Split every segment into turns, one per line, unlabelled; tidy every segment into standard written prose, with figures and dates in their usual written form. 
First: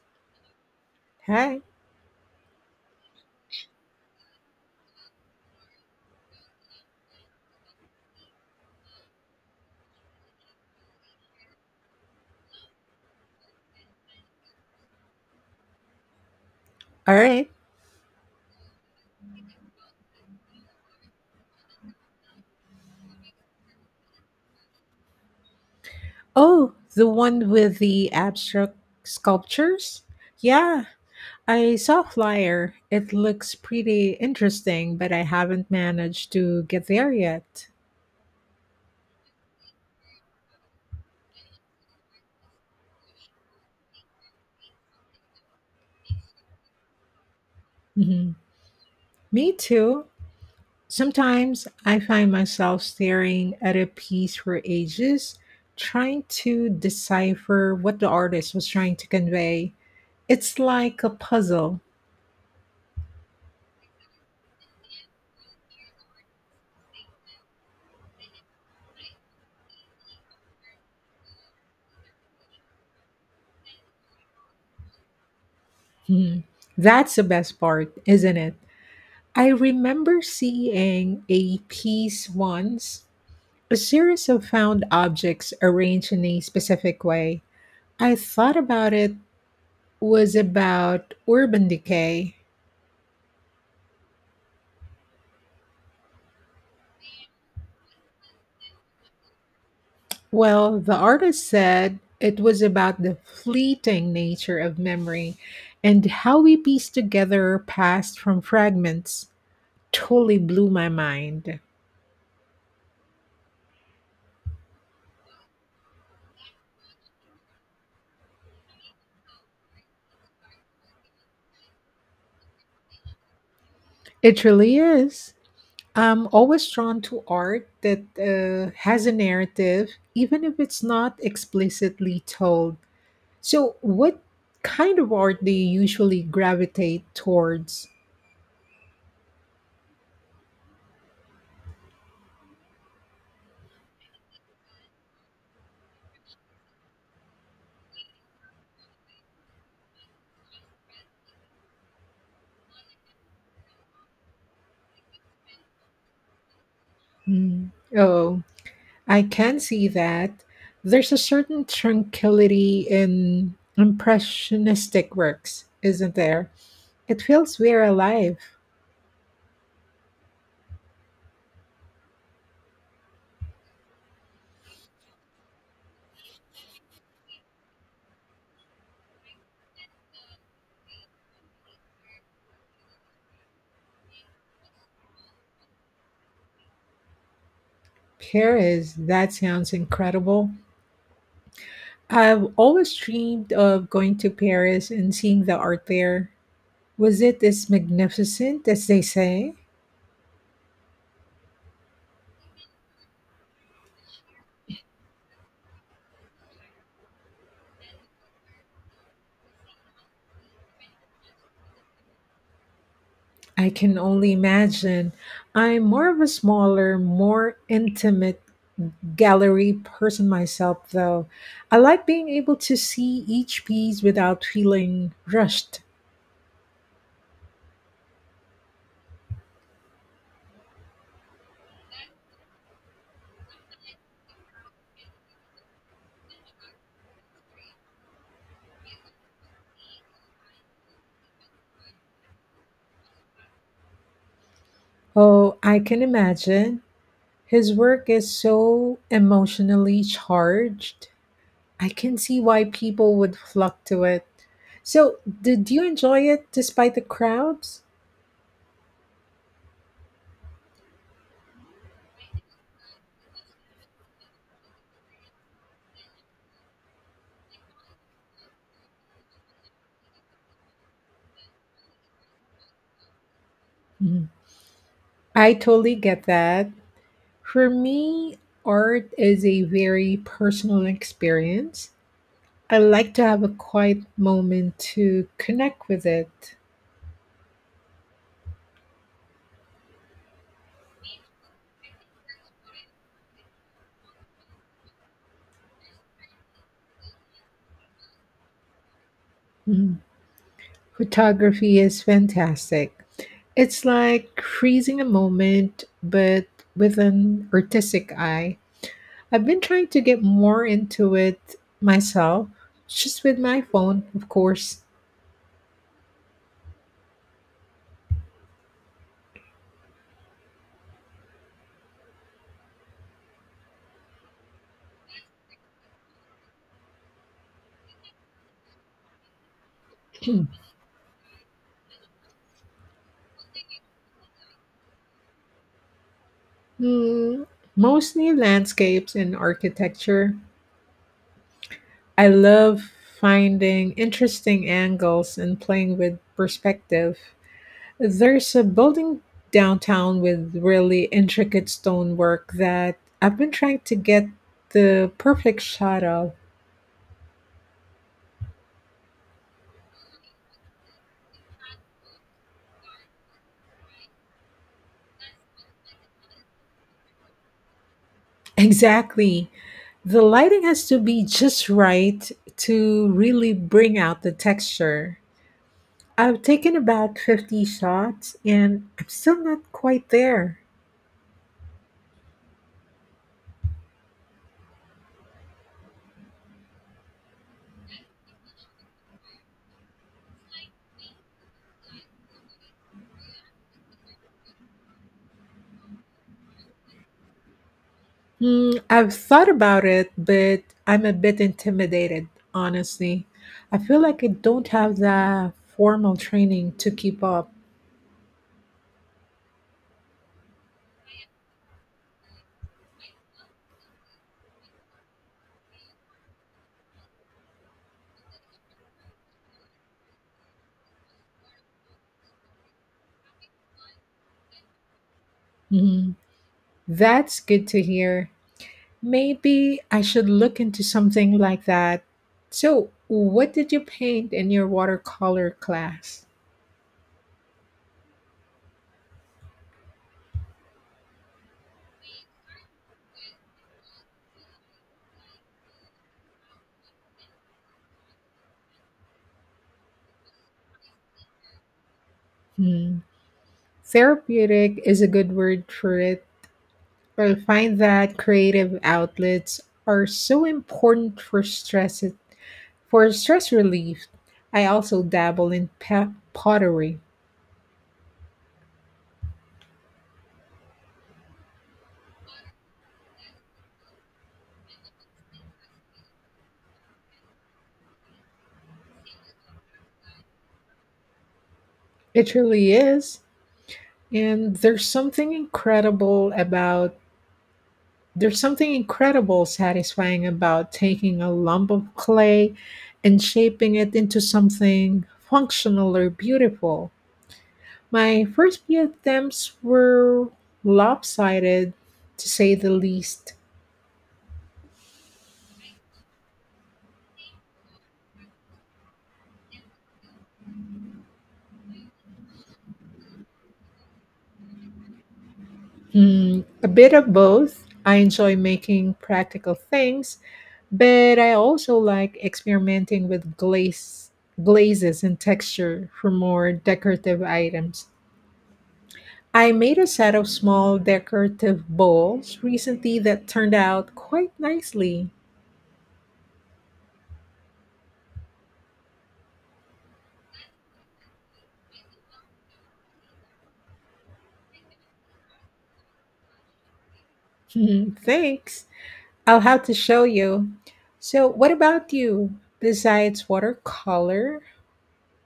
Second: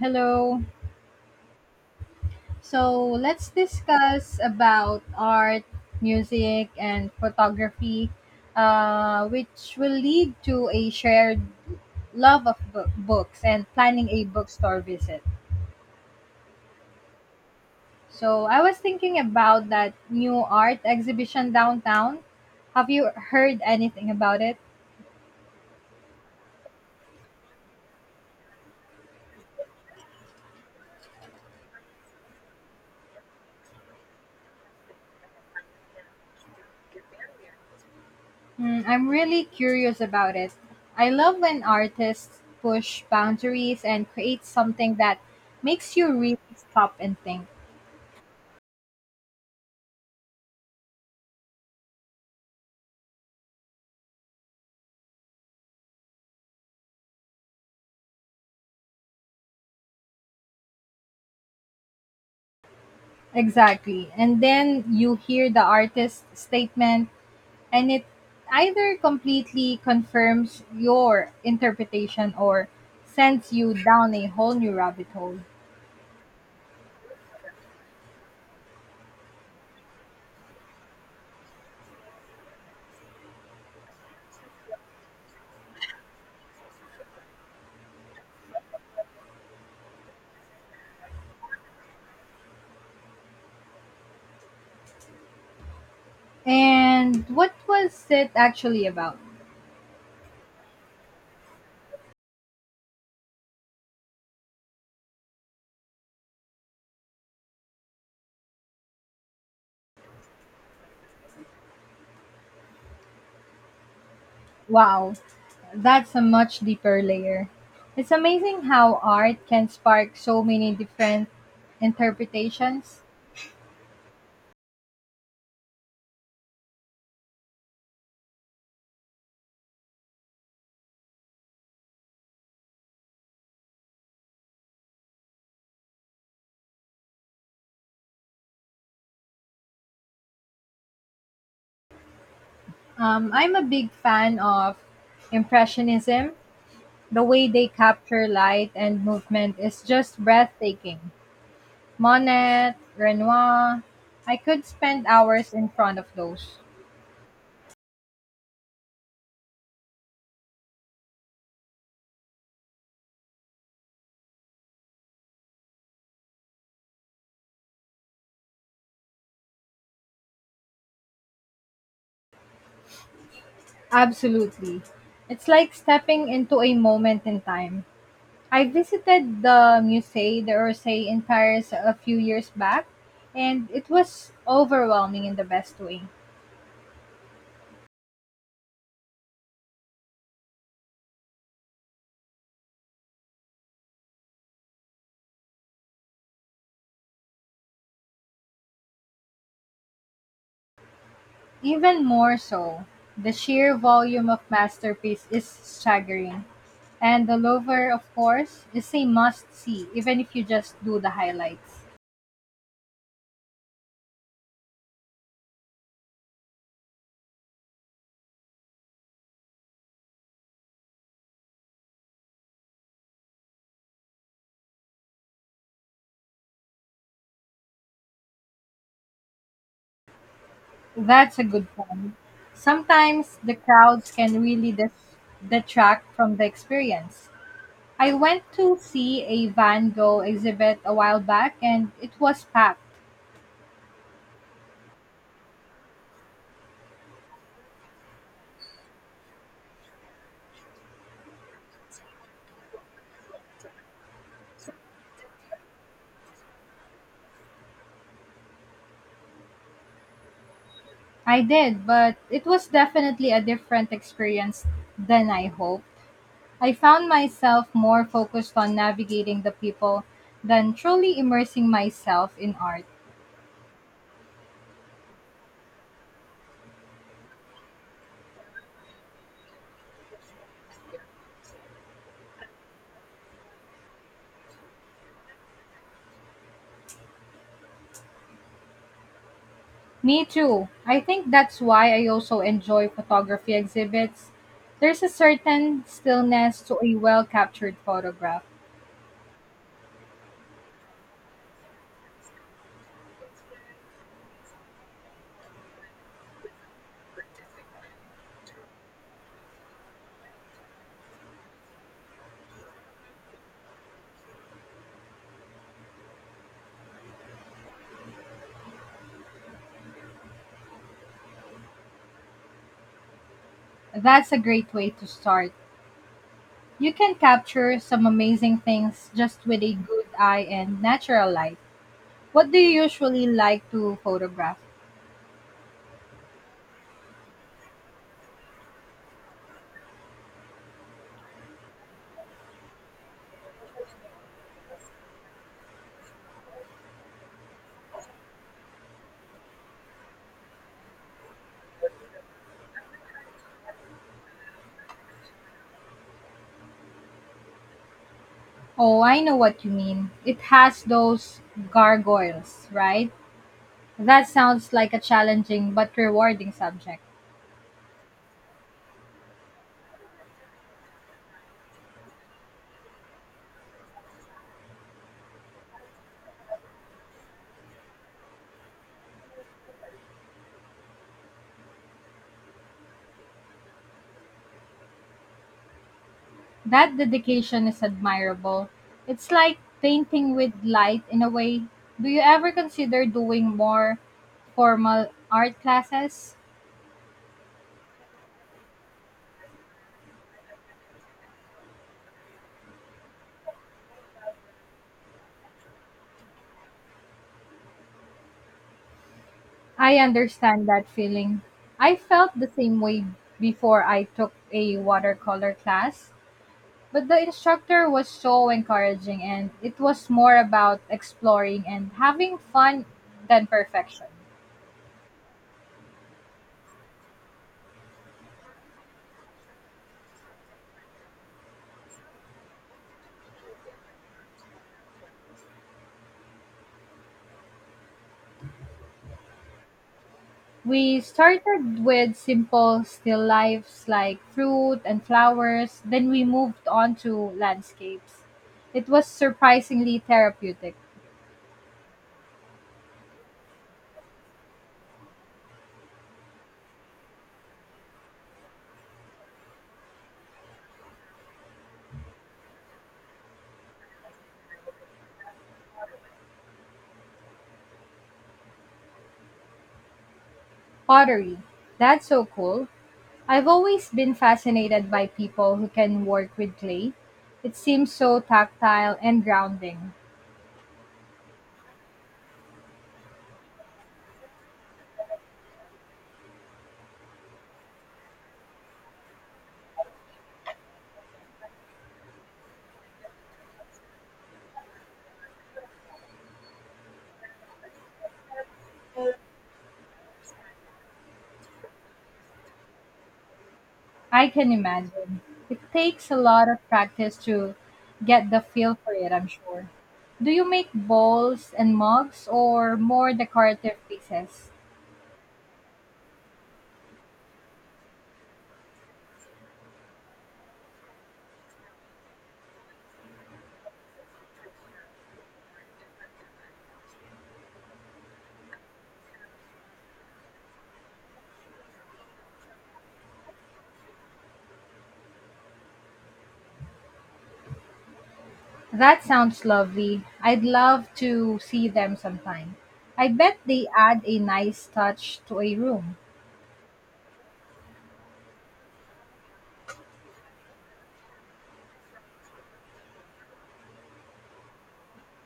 Hello.
Hi.
So let's discuss about art, music, and photography, which will lead to a shared love of books and planning a bookstore visit.
All right.
So I was thinking about that new art exhibition downtown. Have you heard anything about it?
Oh, the one with the abstract sculptures? Yeah, I saw a flyer. It looks pretty interesting, but I haven't managed to get there yet.
Mm, I'm really curious about it. I love when artists push boundaries and create something that makes you really stop and think.
Mhm. Me too. Sometimes I find myself staring at a piece for ages, trying to decipher what the artist was trying to convey. It's like a puzzle.
Exactly. And then you hear the artist's statement, and it either completely confirms your interpretation or sends you down a whole new rabbit hole.
Mhm. That's the best part, isn't it? I remember seeing a piece once, a series of found objects arranged in a specific way. I thought about it was about urban decay.
And what was it actually about?
Well, the artist said it was about the fleeting nature of memory and how we piece together past from fragments. Totally blew my mind.
Wow, that's a much deeper layer. It's amazing how art can spark so many different interpretations.
It really is. I'm always drawn to art that has a narrative, even if it's not explicitly told. So, what kind of art do you usually gravitate towards?
I'm a big fan of Impressionism. The way they capture light and movement is just breathtaking. Monet, Renoir, I could spend hours in front of those.
Hmm. Oh, I can see that. There's a certain tranquility in impressionistic works, isn't there? It feels very alive.
Absolutely. It's like stepping into a moment in time. I visited the Musée d'Orsay in Paris a few years back, and it was overwhelming in the best way.
Paris, that sounds incredible. I've always dreamed of going to Paris and seeing the art there. Was it as magnificent as they say?
Even more so, the sheer volume of masterpiece is staggering. And the Louvre, of course, is a must see, even if you just do the highlights.
I can only imagine. I'm more of a smaller, more intimate gallery person myself, though. I like being able to see each piece without feeling rushed.
That's a good point. Sometimes the crowds can really detract from the experience. I went to see a Van Gogh exhibit a while back and it was packed.
Oh, I can imagine. His work is so emotionally charged. I can see why people would flock to it. So, did you enjoy it despite the crowds?
I did, but it was definitely a different experience than I hoped. I found myself more focused on navigating the people than truly immersing myself in art.
Mhm. I totally get that. For me, art is a very personal experience. I like to have a quiet moment to connect with it.
Me too. I think that's why I also enjoy photography exhibits. There's a certain stillness to a well captured photograph.
Mm. Photography is fantastic. It's like freezing a moment, but with an artistic eye. I've been trying to get more into it myself, just with my phone, of course.
That's a great way to start. You can capture some amazing things just with a good eye and natural light. What do you usually like to photograph?
Mm, mostly landscapes and architecture. I love finding interesting angles and playing with perspective. There's a building downtown with really intricate stonework that I've been trying to get the perfect shot of.
Oh, I know what you mean. It has those gargoyles, right? That sounds like a challenging but rewarding subject.
Exactly. The lighting has to be just right to really bring out the texture. I've taken about 50 shots and I'm still not quite there.
That dedication is admirable. It's like painting with light in a way. Do you ever consider doing more formal art classes?
Mm, I've thought about it, but I'm a bit intimidated, honestly. I feel like I don't have the formal training to keep up.
I understand that feeling. I felt the same way before I took a watercolor class, but the instructor was so encouraging and it was more about exploring and having fun than perfection.
Mhm. That's good to hear. Maybe I should look into something like that. So, what did you paint in your watercolor class?
We started with simple still lifes like fruit and flowers, then we moved on to landscapes. It was surprisingly therapeutic.
Hmm. Therapeutic is a good word for it. I find that creative outlets are so important for stress relief, I also dabble in pottery.
Pottery. That's so cool. I've always been fascinated by people who can work with clay. It seems so tactile and grounding.
It really is. And there's something incredible satisfying about taking a lump of clay and shaping it into something functional or beautiful. My first few attempts were lopsided, to say the least.
I can imagine. It takes a lot of practice to get the feel for it, I'm sure. Do you make bowls and mugs or more decorative pieces?
Hmm, a bit of both. I enjoy making practical things, but I also like experimenting with glazes and texture for more decorative items. I made a set of small decorative bowls recently that turned out quite nicely.
That sounds lovely. I'd love to see them sometime. I bet they add a nice touch to a room.
Thanks. I'll have to show you. So, what about you? Besides watercolor,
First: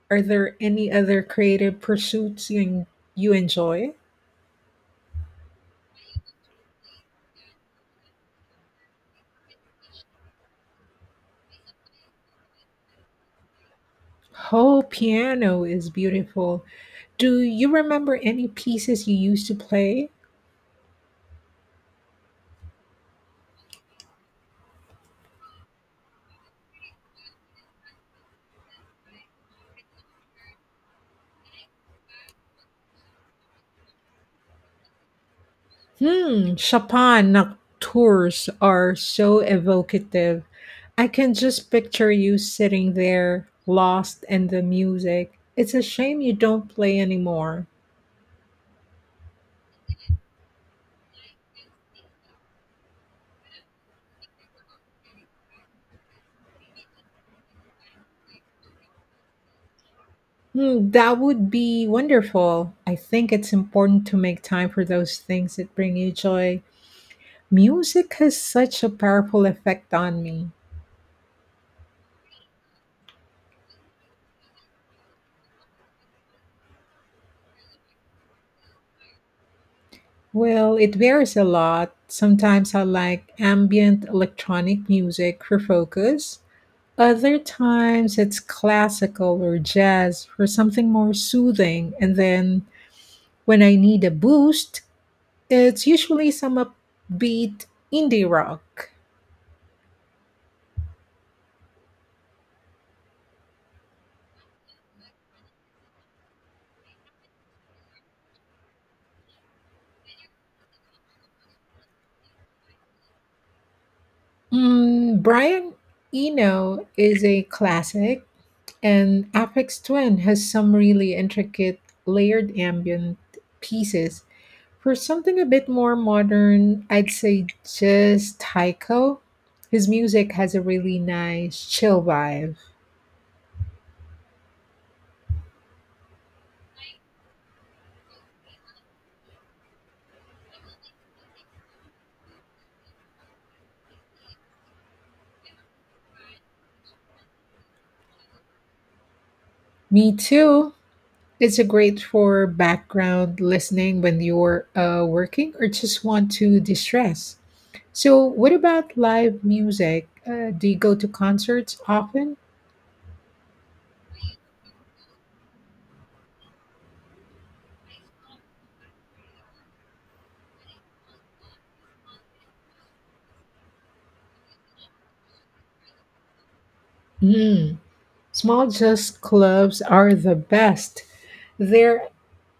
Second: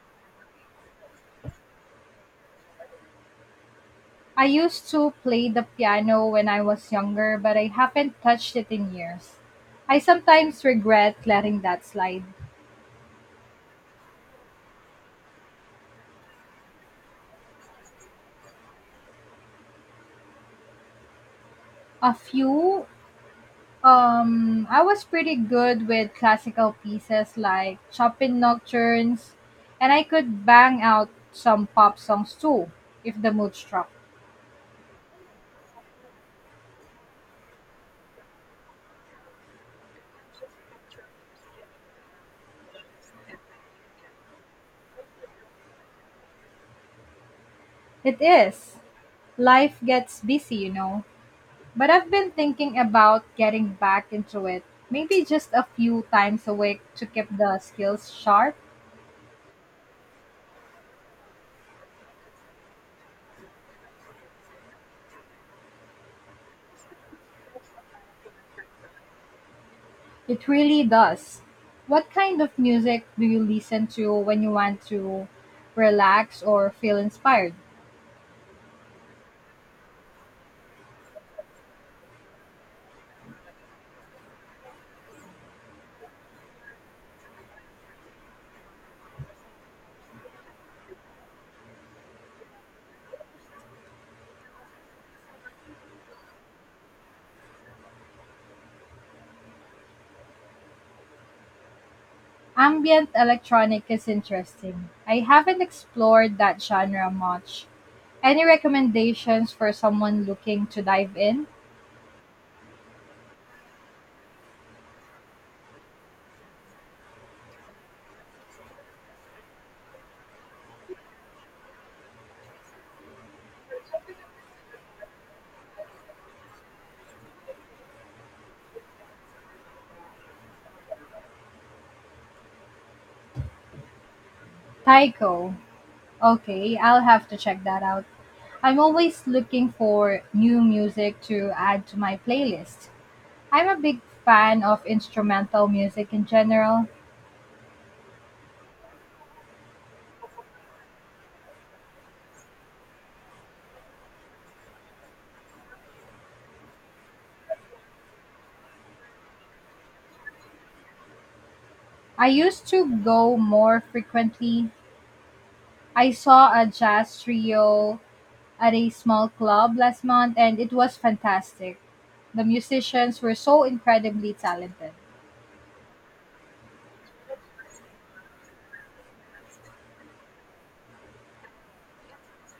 are there any other creative pursuits you enjoy?
I used to play the piano when I was younger, but I haven't touched it in years. I sometimes regret letting that slide.
Whole piano is beautiful. Do you remember any pieces you used to play?
A few. I was pretty good with classical pieces like Chopin nocturnes, and I could bang out some pop songs too if the mood struck.
Hmm, Chopin nocturnes are so evocative. I can just picture you sitting there, lost in the music. It's a shame you don't play anymore.
It is. Life gets busy, you know. But I've been thinking about getting back into it. Maybe just a few times a week to keep the skills sharp.
Hmm, that would be wonderful. I think it's important to make time for those things that bring you joy. Music has such a powerful effect on
It
me.
really does. What kind of music do you listen to when you want to relax or feel inspired?
Well, it varies a lot. Sometimes I like ambient electronic music for focus. Other times it's classical or jazz for something more soothing. And then when I need a boost, it's usually some upbeat indie rock.
Ambient electronic is interesting. I haven't explored that genre much. Any recommendations for someone looking to dive in?
Mm, Brian Eno is a classic, and Aphex Twin has some really intricate layered ambient pieces. For something a bit more modern, I'd say just Taiko. His music has a really nice chill vibe.
Taiko. Okay, I'll have to check that out. I'm always looking for new music to add to my playlist. I'm a big fan of instrumental music in general.
Me too. It's a great for background listening when you're working or just want to distress. So, what about live music? Do you go to concerts
I
often?
used to go more frequently. I saw a jazz trio at a small club last month and it was fantastic. The musicians were so incredibly talented.
Mm. Small just clubs are the best. They're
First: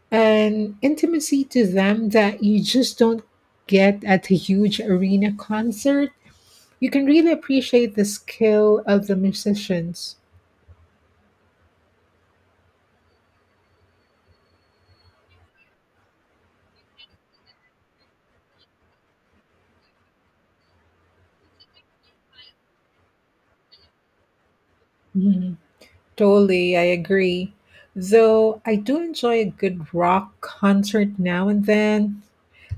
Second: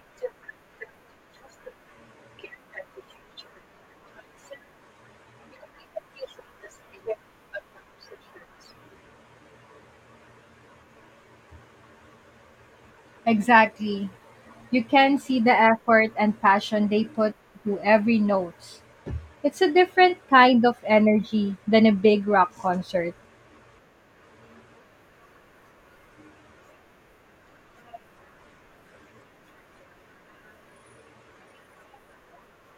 an intimacy to them that you just don't get at a huge arena concert. You can really appreciate the skill of the musicians.
Exactly. You can see the effort and passion they put to every note. It's a different kind of energy than a big rock concert.
Mhm. Totally, I agree. Though I do enjoy a good rock concert now and then,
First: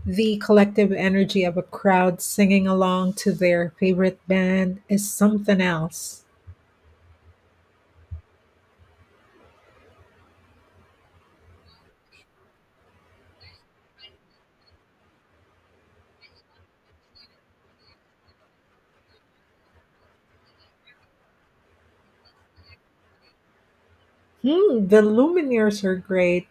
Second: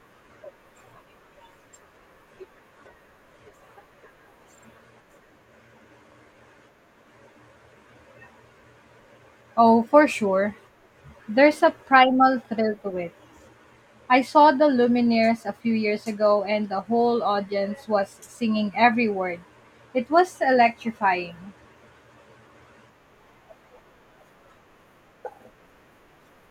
the collective energy of a crowd singing along to their favorite band is something else.
Oh, for sure. There's a primal thrill to it. I saw the Lumineers a few years ago and the whole audience was singing every word. It was electrifying.
Hmm, the Lumineers are great.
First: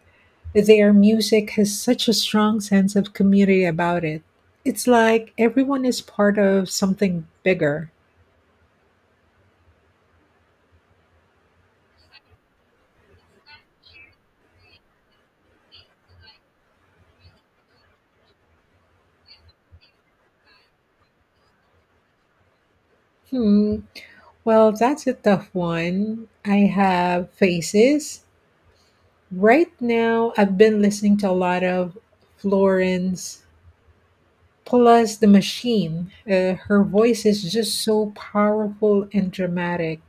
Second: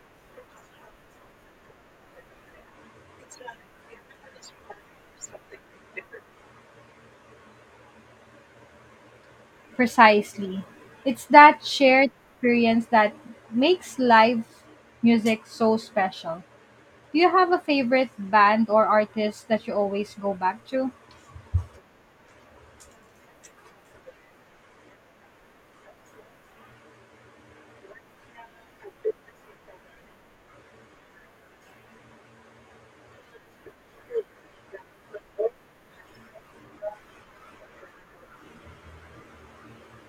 Their music has such a strong sense of community about it. It's like everyone is part of something bigger.
Precisely. It's that shared experience that makes live music so special. Do you have a favorite band or artist that you always go back to?
Hmm. Well, that's a tough one. I have Faces. Right now, I've been listening to a lot of Florence plus The Machine. Her voice is just so powerful and dramatic.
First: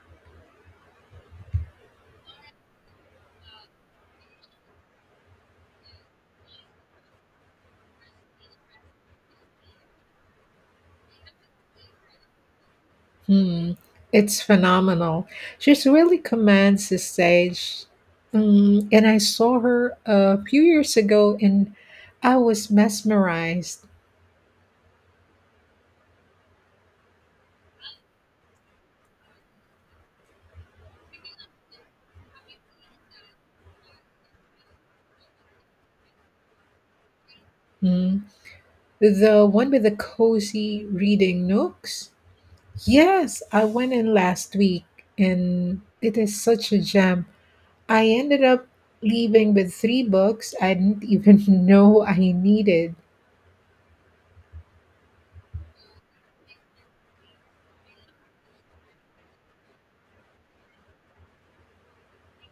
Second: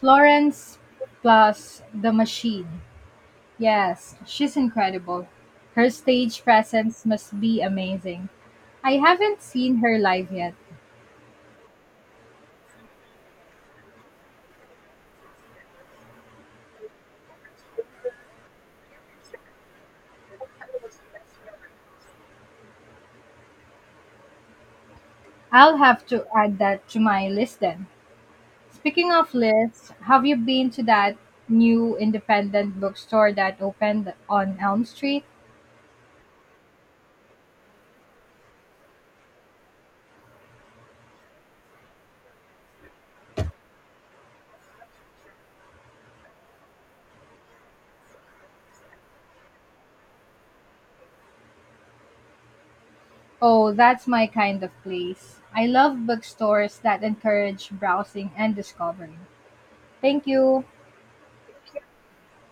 Florence plus The Machine. Yes, she's incredible. Her stage presence must be amazing. I haven't seen her live yet.
Hmm, it's phenomenal. She's really commands the stage. Mm, and I saw her a few years ago and I was mesmerized.
I'll have to add that to my list then. Speaking of lists, have you been to that new independent bookstore that opened on Elm Street?
Mm, the one with the cozy reading nooks? Yes, I went in last week and it is such a gem. I ended up leaving with three books I didn't even know I needed.
Oh, that's my kind of place. I love bookstores that encourage browsing and discovery. Thank you.